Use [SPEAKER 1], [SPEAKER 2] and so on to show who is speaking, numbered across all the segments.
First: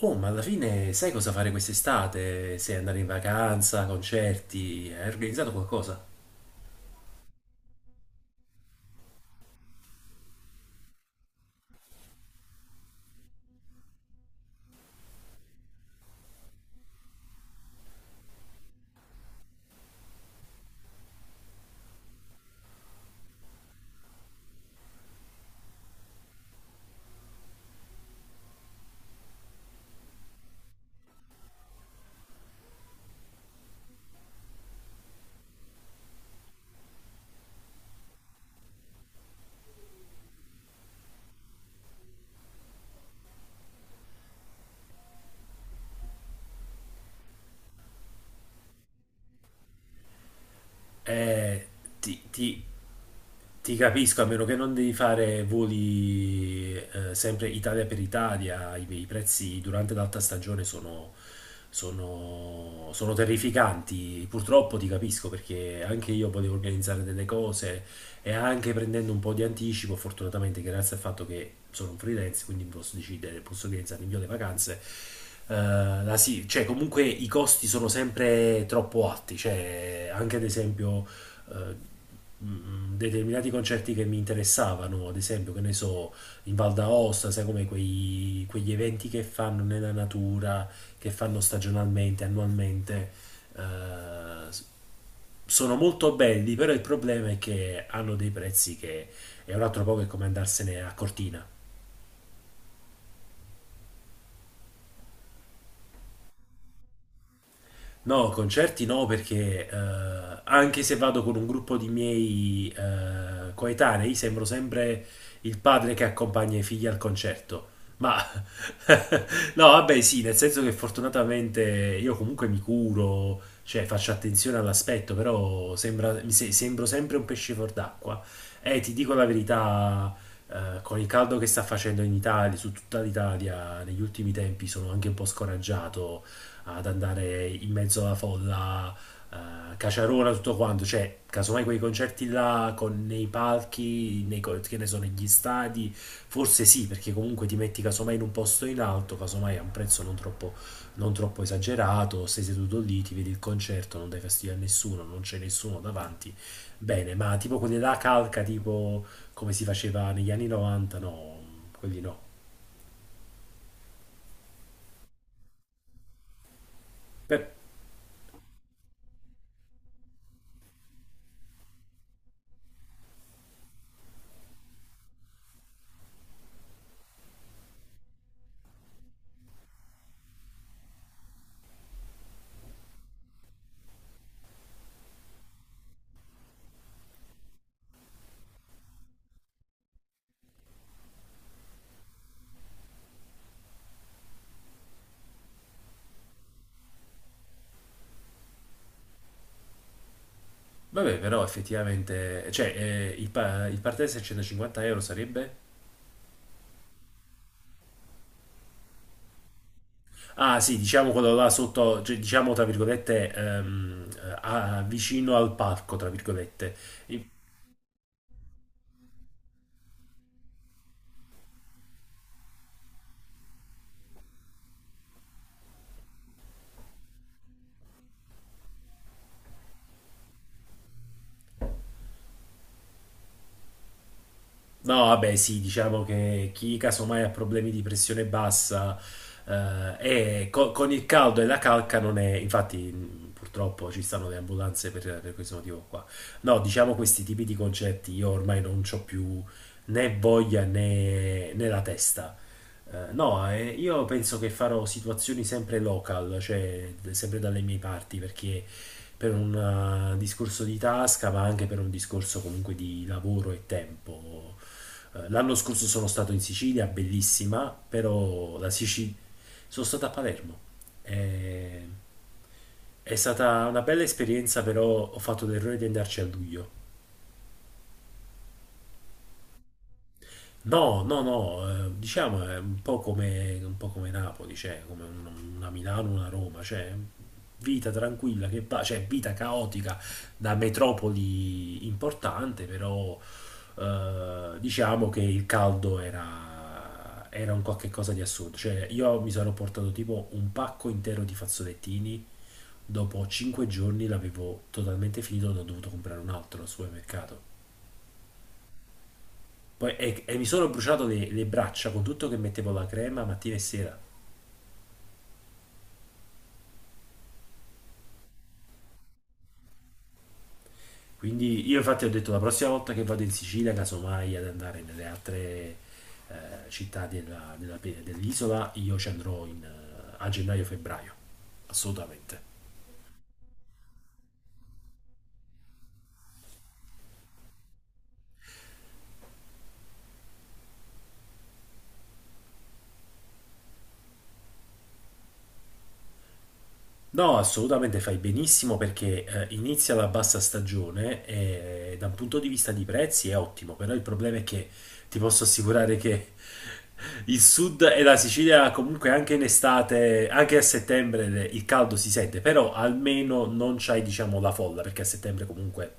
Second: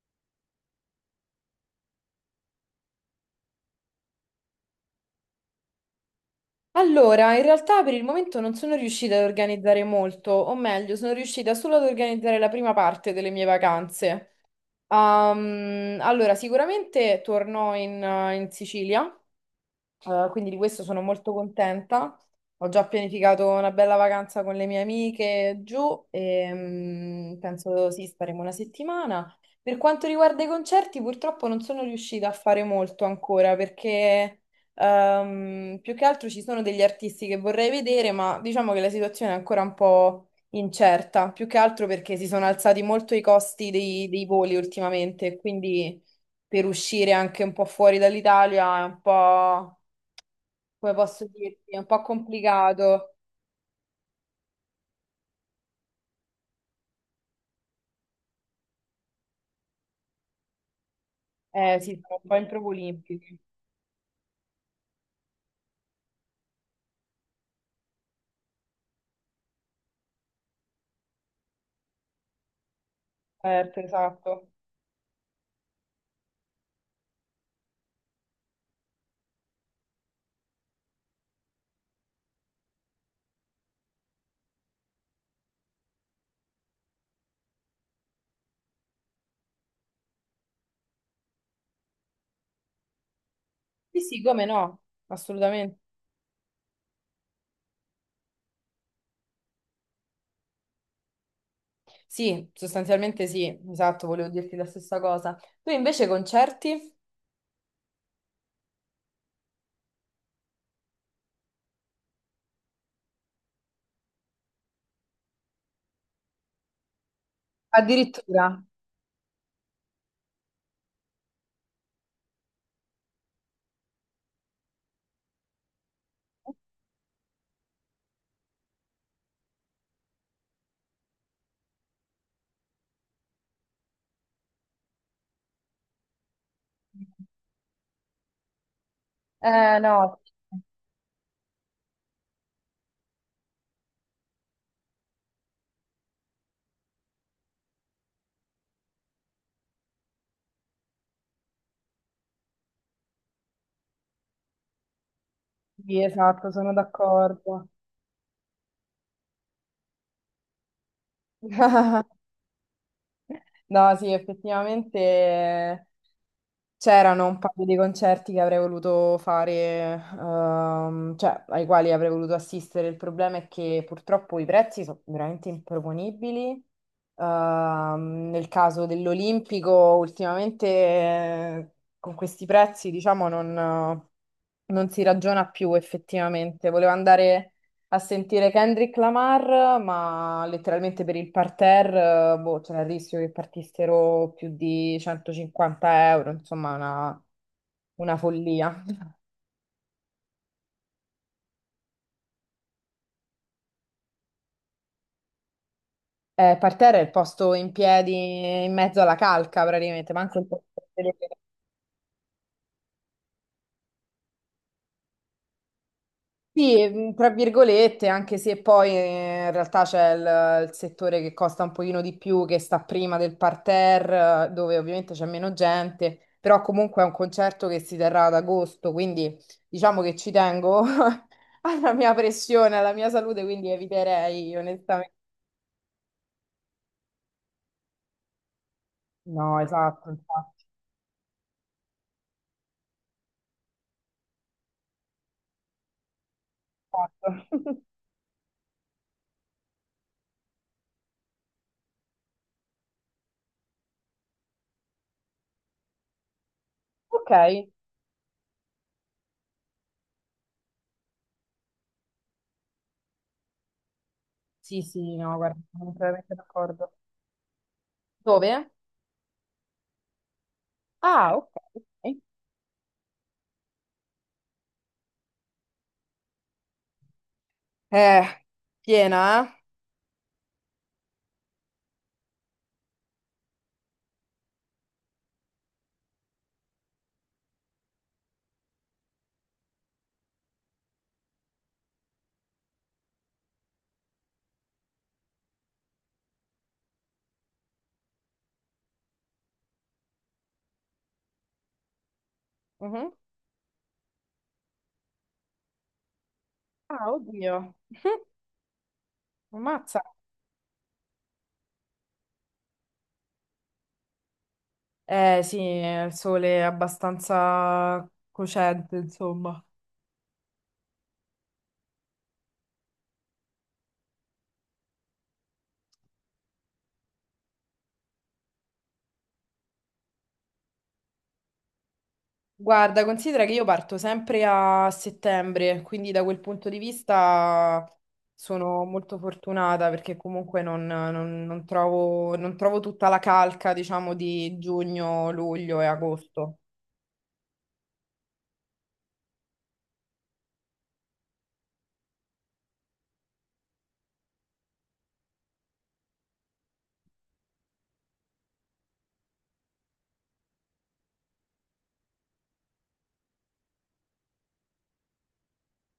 [SPEAKER 1] Oh, ma alla fine sai cosa fare quest'estate? Se andare in vacanza, concerti, hai organizzato qualcosa?
[SPEAKER 2] Allora, in realtà per il momento non sono riuscita ad organizzare molto, o meglio, sono riuscita solo ad organizzare la prima parte delle mie vacanze. Allora, sicuramente torno in Sicilia, quindi di questo sono molto contenta. Ho già pianificato una bella vacanza con le mie amiche giù e mm, penso sì, staremo 1 settimana. Per quanto riguarda i concerti, purtroppo non sono riuscita a fare molto ancora perché più che altro ci sono degli artisti che vorrei vedere, ma diciamo che la situazione è ancora un po' incerta, più che altro perché si sono alzati molto i costi dei voli ultimamente, quindi per uscire anche un po' fuori dall'Italia è un po', come posso
[SPEAKER 1] Eh,
[SPEAKER 2] dirti, è un po'
[SPEAKER 1] ti, ti
[SPEAKER 2] complicato.
[SPEAKER 1] Ti capisco, a meno che non devi fare voli sempre Italia per Italia, i prezzi durante l'alta stagione sono,
[SPEAKER 2] Eh sì, sono un po' in proprio
[SPEAKER 1] sono, sono
[SPEAKER 2] olimpici.
[SPEAKER 1] terrificanti. Purtroppo ti capisco perché anche io potevo organizzare delle cose e anche prendendo un po' di anticipo, fortunatamente grazie al fatto che sono un freelance, quindi posso decidere, posso
[SPEAKER 2] Certo,
[SPEAKER 1] organizzare meglio le
[SPEAKER 2] esatto.
[SPEAKER 1] vacanze. eh, cioè comunque i costi sono sempre troppo alti, cioè anche ad esempio determinati concerti che mi interessavano, ad esempio, che ne so, in Val d'Aosta, sai come quegli eventi che fanno nella natura, che fanno stagionalmente, annualmente, eh,
[SPEAKER 2] Sì, sì, come
[SPEAKER 1] s-
[SPEAKER 2] no,
[SPEAKER 1] sono
[SPEAKER 2] assolutamente.
[SPEAKER 1] molto belli, però il problema è che hanno dei prezzi che è un altro po' che come andarsene a Cortina.
[SPEAKER 2] Sì, sostanzialmente sì, esatto, volevo dirti la stessa cosa. Tu invece concerti?
[SPEAKER 1] No, concerti no, perché anche se vado con un gruppo di miei coetanei, sembro sempre il padre che accompagna i figli al concerto. Ma
[SPEAKER 2] Addirittura.
[SPEAKER 1] no, vabbè, sì, nel senso che fortunatamente io comunque mi curo, cioè faccio attenzione all'aspetto, però sembra, mi se- sembro sempre un pesce fuor d'acqua. E ti dico la verità, con il caldo che sta facendo in Italia, su tutta l'Italia, negli ultimi tempi sono anche un po' scoraggiato ad andare in mezzo alla folla,
[SPEAKER 2] Eh no,
[SPEAKER 1] caciarona, tutto quanto. Cioè, casomai quei concerti là con nei palchi, che ne so, negli stadi, forse sì, perché comunque ti metti casomai in un posto in alto, casomai a un prezzo non troppo esagerato, sei seduto lì, ti vedi il concerto, non dai fastidio a nessuno, non c'è nessuno
[SPEAKER 2] sì,
[SPEAKER 1] davanti.
[SPEAKER 2] esatto, sono
[SPEAKER 1] Bene, ma tipo
[SPEAKER 2] d'accordo.
[SPEAKER 1] quelli là calca, tipo come si faceva negli anni 90, no, quelli no.
[SPEAKER 2] No, sì, effettivamente c'erano un
[SPEAKER 1] Beh,
[SPEAKER 2] paio di concerti che avrei voluto fare, cioè ai quali avrei voluto assistere. Il problema è che purtroppo i prezzi sono veramente improponibili. Nel caso dell'Olimpico, ultimamente, con questi prezzi, diciamo, non si ragiona più effettivamente. Volevo andare a sentire Kendrick Lamar, ma letteralmente per il parterre, boh, c'era il rischio che partissero più di 150 euro, insomma, una follia.
[SPEAKER 1] vabbè, però effettivamente, cioè, il partenza a 150 € sarebbe?
[SPEAKER 2] Parterre è il posto in piedi in mezzo alla calca, praticamente, manco il
[SPEAKER 1] Ah,
[SPEAKER 2] posto
[SPEAKER 1] sì,
[SPEAKER 2] per
[SPEAKER 1] diciamo
[SPEAKER 2] sedere.
[SPEAKER 1] quello là sotto, cioè, diciamo tra virgolette, vicino al parco, tra virgolette.
[SPEAKER 2] Sì, tra virgolette, anche se poi in realtà c'è il settore che costa un pochino di più, che sta prima del parterre, dove ovviamente c'è meno gente, però comunque è un concerto che si terrà ad agosto, quindi diciamo che ci tengo alla mia pressione, alla mia salute, quindi eviterei
[SPEAKER 1] No,
[SPEAKER 2] onestamente.
[SPEAKER 1] vabbè, sì, diciamo che chi casomai ha problemi di pressione bassa
[SPEAKER 2] No, esatto, infatti.
[SPEAKER 1] con il caldo e la calca non è, infatti purtroppo ci stanno le ambulanze per questo motivo qua. No, diciamo questi
[SPEAKER 2] Esatto.
[SPEAKER 1] tipi di concetti io ormai non ho più né voglia né la testa. No, io penso che farò situazioni sempre local, cioè
[SPEAKER 2] Ok,
[SPEAKER 1] sempre dalle mie parti, perché per un discorso di tasca, ma anche per un discorso comunque di lavoro e tempo.
[SPEAKER 2] sì, sì, no,
[SPEAKER 1] L'anno
[SPEAKER 2] guarda, sono
[SPEAKER 1] scorso sono stato
[SPEAKER 2] completamente
[SPEAKER 1] in Sicilia,
[SPEAKER 2] d'accordo.
[SPEAKER 1] bellissima, però
[SPEAKER 2] Dove?
[SPEAKER 1] la Sicilia... Sono stato a Palermo.
[SPEAKER 2] Ah, ok.
[SPEAKER 1] Eh,
[SPEAKER 2] Ok.
[SPEAKER 1] È stata una bella esperienza, però ho fatto l'errore di andarci a luglio.
[SPEAKER 2] Eh, piena, eh?
[SPEAKER 1] No, no, no, diciamo è un po' come Napoli, cioè come una Milano, una Roma, cioè vita tranquilla che va, cioè vita caotica da metropoli importante, però diciamo che il caldo era un qualche cosa di assurdo, cioè io mi sono portato tipo un pacco intero di fazzolettini,
[SPEAKER 2] Mhm.
[SPEAKER 1] dopo 5 giorni l'avevo totalmente finito, ne ho dovuto comprare un altro al
[SPEAKER 2] Ah,
[SPEAKER 1] supermercato.
[SPEAKER 2] oddio.
[SPEAKER 1] Poi-
[SPEAKER 2] Ammazza.
[SPEAKER 1] e, e mi sono bruciato le braccia con tutto che mettevo la crema mattina e sera.
[SPEAKER 2] Eh sì, il sole è abbastanza cocente, insomma.
[SPEAKER 1] Quindi io infatti ho detto la prossima volta che vado in Sicilia, casomai ad andare nelle altre eh, città dell'isola, io ci andrò a gennaio-febbraio, assolutamente.
[SPEAKER 2] Guarda, considera che io parto sempre a settembre, quindi da quel punto di vista sono molto fortunata perché comunque non trovo, non trovo tutta la calca, diciamo, di giugno, luglio e agosto.
[SPEAKER 1] No, assolutamente fai benissimo perché inizia la bassa stagione e da un punto di vista di prezzi è ottimo, però il problema è che ti posso assicurare che il sud e la Sicilia comunque anche in estate, anche a settembre il caldo si sente, però almeno non c'hai diciamo la folla perché a settembre comunque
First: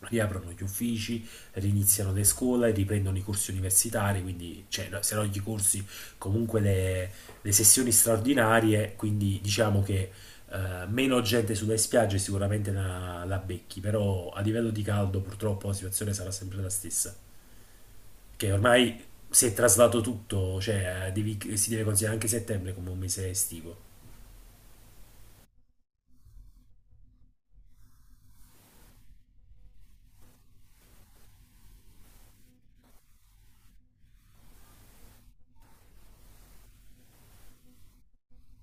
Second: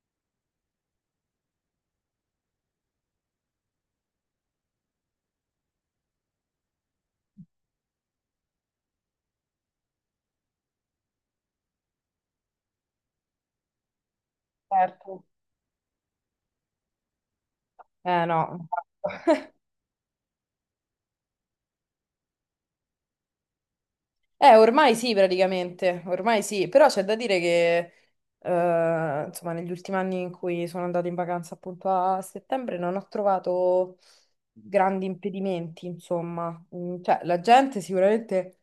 [SPEAKER 1] riaprono gli uffici, riniziano le scuole, riprendono i corsi universitari, quindi cioè, no, se no gli corsi, comunque le sessioni straordinarie, quindi diciamo che meno gente sulle spiagge sicuramente la becchi, però a livello di caldo
[SPEAKER 2] Certo.
[SPEAKER 1] purtroppo la situazione sarà sempre la stessa,
[SPEAKER 2] Eh
[SPEAKER 1] che
[SPEAKER 2] no.
[SPEAKER 1] ormai si è traslato tutto, cioè si deve considerare anche settembre come un mese estivo.
[SPEAKER 2] Ormai sì, praticamente, ormai sì, però c'è da dire che, insomma, negli ultimi anni in cui sono andata in vacanza appunto a settembre non ho trovato grandi impedimenti, insomma. Mm, cioè, la gente sicuramente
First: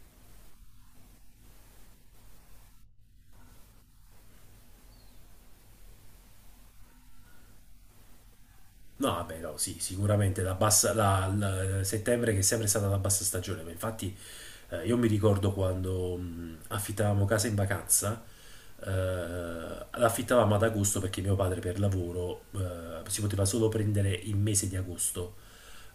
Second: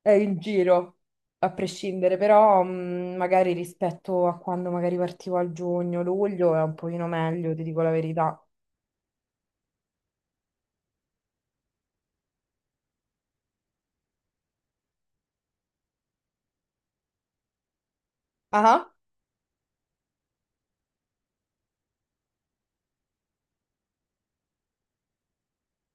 [SPEAKER 2] è in giro, a prescindere, però mm, magari rispetto a quando magari partivo a giugno, luglio è un pochino meglio, ti dico la verità.
[SPEAKER 1] No, vabbè, no, sì, sicuramente la bassa, settembre che è sempre stata la bassa stagione, ma infatti io mi ricordo quando affittavamo casa in vacanza,
[SPEAKER 2] Ah, ah.
[SPEAKER 1] eh, l'affittavamo ad agosto perché mio padre per lavoro si poteva solo prendere il mese di agosto.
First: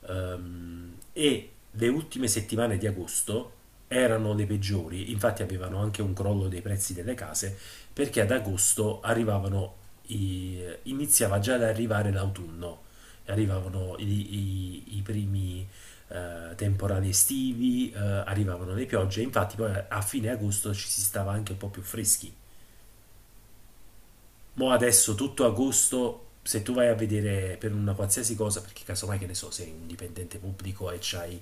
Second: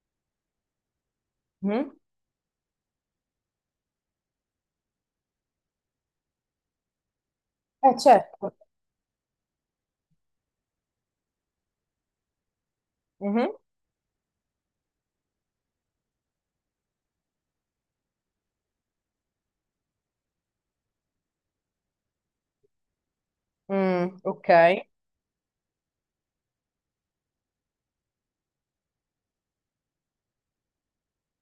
[SPEAKER 1] E le
[SPEAKER 2] Mhm.
[SPEAKER 1] ultime settimane di agosto erano le peggiori, infatti avevano anche un crollo dei prezzi delle case, perché ad
[SPEAKER 2] Certo.
[SPEAKER 1] agosto arrivavano iniziava già ad arrivare l'autunno,
[SPEAKER 2] Mhm.
[SPEAKER 1] arrivavano i primi temporali estivi, arrivavano le piogge, infatti poi a fine agosto ci si stava anche un po' più freschi.
[SPEAKER 2] Mm, ok,
[SPEAKER 1] Mo adesso tutto agosto, se tu vai a vedere per una qualsiasi cosa, perché casomai che ne so, sei un dipendente pubblico e c'hai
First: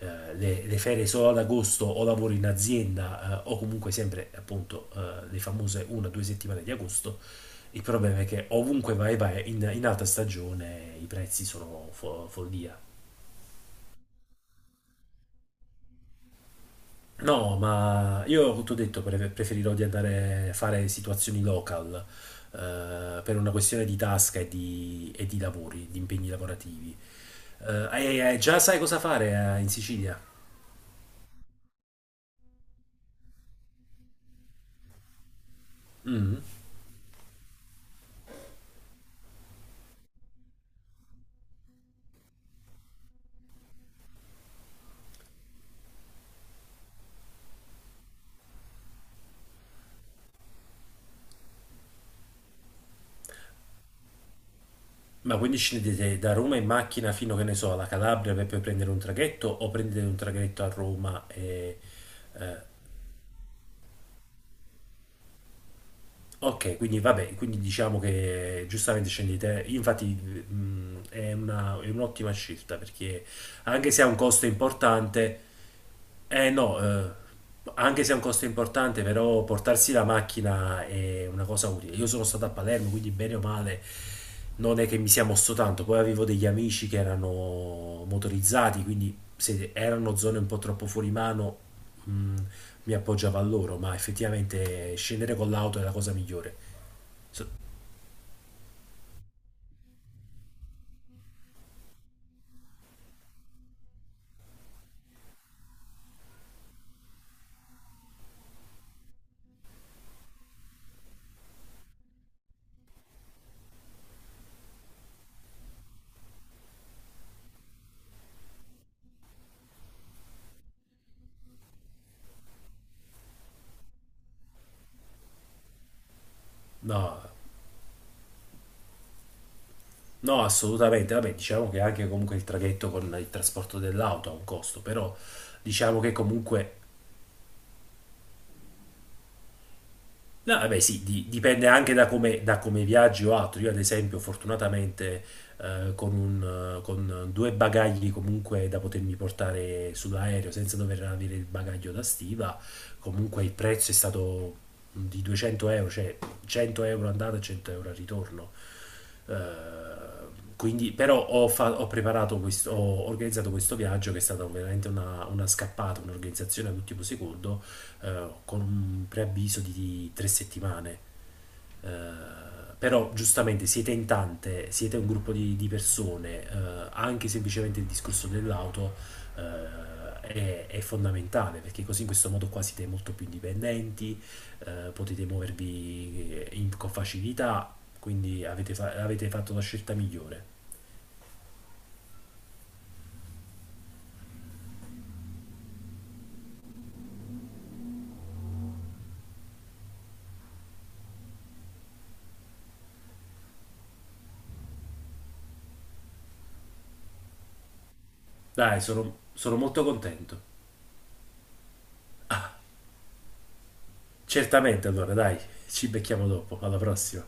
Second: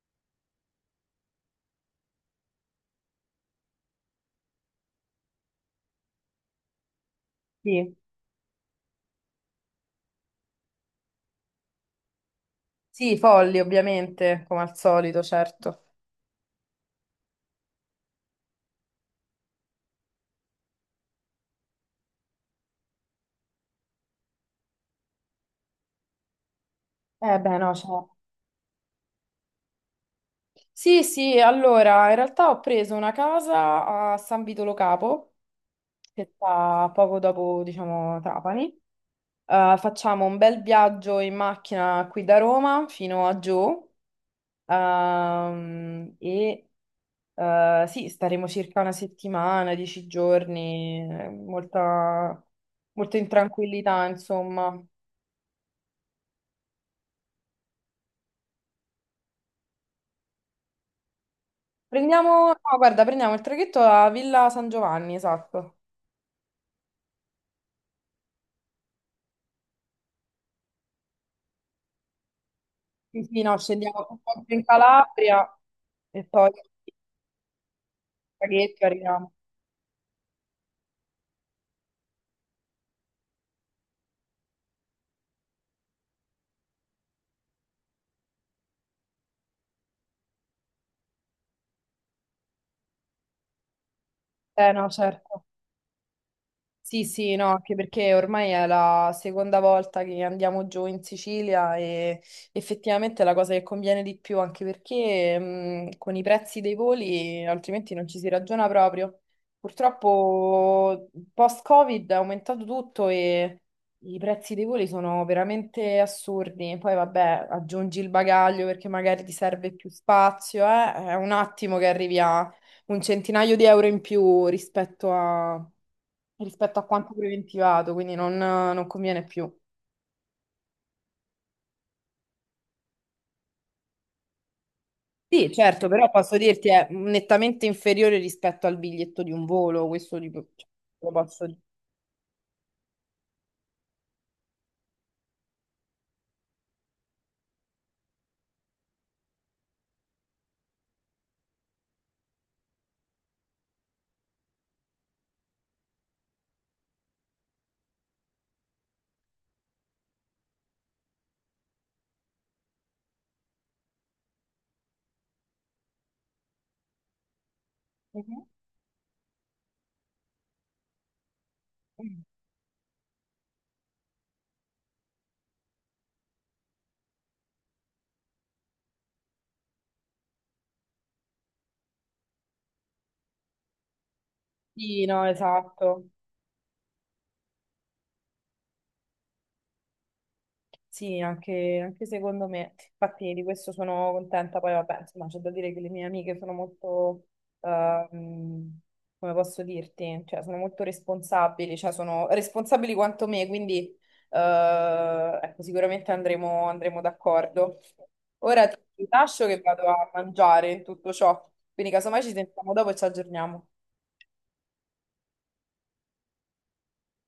[SPEAKER 1] le ferie solo ad agosto o lavori in azienda o comunque sempre appunto le famose una o due settimane di agosto, il
[SPEAKER 2] sì.
[SPEAKER 1] problema è che ovunque vai in alta stagione i prezzi sono follia.
[SPEAKER 2] Sì, folli ovviamente, come al solito, certo.
[SPEAKER 1] No, ma io ti ho detto, preferirò di andare a fare situazioni local, per una questione di tasca e di lavori, di impegni lavorativi.
[SPEAKER 2] Eh beh, no, cioè,
[SPEAKER 1] Già sai cosa fare in Sicilia?
[SPEAKER 2] sì, sì, allora, in realtà ho preso una casa a San Vito Lo Capo, che
[SPEAKER 1] Mm.
[SPEAKER 2] sta poco dopo, diciamo, Trapani. Facciamo un bel viaggio in macchina qui da Roma fino a giù, e, sì, staremo circa una settimana, 10 giorni, molto in tranquillità, insomma.
[SPEAKER 1] Ma quindi scendete da Roma in macchina fino, che ne so, alla Calabria per poi prendere un traghetto o prendete un traghetto a Roma e...
[SPEAKER 2] Prendiamo,
[SPEAKER 1] eh,
[SPEAKER 2] no, guarda, prendiamo il traghetto a Villa San Giovanni, esatto.
[SPEAKER 1] Ok, quindi vabbè, quindi diciamo che giustamente scendi di te, infatti è è un'ottima scelta
[SPEAKER 2] Sì,
[SPEAKER 1] perché
[SPEAKER 2] sì, no,
[SPEAKER 1] anche se
[SPEAKER 2] scendiamo
[SPEAKER 1] ha un
[SPEAKER 2] un po'
[SPEAKER 1] costo
[SPEAKER 2] più in
[SPEAKER 1] importante,
[SPEAKER 2] Calabria e
[SPEAKER 1] eh
[SPEAKER 2] poi
[SPEAKER 1] no,
[SPEAKER 2] il
[SPEAKER 1] eh, anche se ha un costo
[SPEAKER 2] traghetto e
[SPEAKER 1] importante,
[SPEAKER 2] arriviamo.
[SPEAKER 1] però portarsi la macchina è una cosa utile. Io sono stato a Palermo, quindi bene o male non è che mi sia mosso tanto, poi avevo degli amici che erano motorizzati, quindi se erano zone un po' troppo fuori mano, mh, mi appoggiavo a loro, ma
[SPEAKER 2] Eh no,
[SPEAKER 1] effettivamente scendere
[SPEAKER 2] certo.
[SPEAKER 1] con l'auto è la cosa migliore.
[SPEAKER 2] Sì, sì, no,
[SPEAKER 1] So-
[SPEAKER 2] anche perché ormai è la seconda volta che andiamo giù in Sicilia e effettivamente è la cosa che conviene di più, anche perché con i prezzi dei voli altrimenti non ci si ragiona proprio. Purtroppo post-Covid è aumentato tutto e i prezzi dei voli sono veramente assurdi. Poi vabbè, aggiungi il bagaglio perché magari ti serve più spazio, eh? È un attimo che arrivi a un centinaio di euro in più rispetto a quanto
[SPEAKER 1] No,
[SPEAKER 2] preventivato, quindi non conviene più.
[SPEAKER 1] no, assolutamente. Vabbè, diciamo che anche comunque il traghetto con il trasporto dell'auto ha un costo, però
[SPEAKER 2] Sì, certo,
[SPEAKER 1] diciamo
[SPEAKER 2] però
[SPEAKER 1] che
[SPEAKER 2] posso dirti
[SPEAKER 1] comunque.
[SPEAKER 2] è nettamente inferiore rispetto al biglietto di un volo, questo di- lo
[SPEAKER 1] No, vabbè, sì,
[SPEAKER 2] posso dire.
[SPEAKER 1] dipende anche da come viaggi o altro. Io, ad esempio, fortunatamente con due bagagli comunque da potermi portare sull'aereo senza dover avere il bagaglio da stiva, comunque il prezzo è stato di 200 euro, cioè 100 € andata e 100 € al ritorno. Eh, quindi, però ho preparato questo, ho organizzato questo viaggio che è stata veramente una scappata, un'organizzazione all'ultimo secondo
[SPEAKER 2] Mhm.
[SPEAKER 1] con un preavviso di 3 settimane. Eh, Però giustamente siete in tante, siete un gruppo di persone, anche semplicemente il discorso dell'auto è fondamentale perché così in questo modo qua siete molto più indipendenti,
[SPEAKER 2] Sì, no,
[SPEAKER 1] potete
[SPEAKER 2] esatto.
[SPEAKER 1] muovervi con facilità, quindi avete fatto la scelta migliore.
[SPEAKER 2] Sì, anche secondo me. Infatti di questo sono contenta. Poi vabbè, insomma, c'è da dire che le mie amiche sono molto, ehm, come posso dirti, cioè sono molto responsabili, cioè sono responsabili quanto me, quindi ecco, sicuramente andremo, andremo d'accordo. Ora ti
[SPEAKER 1] Dai, sono
[SPEAKER 2] lascio
[SPEAKER 1] sono
[SPEAKER 2] che vado
[SPEAKER 1] molto
[SPEAKER 2] a
[SPEAKER 1] contento.
[SPEAKER 2] mangiare in tutto ciò, quindi casomai ci sentiamo dopo e ci aggiorniamo.
[SPEAKER 1] Certamente allora, dai, ci becchiamo dopo, alla prossima.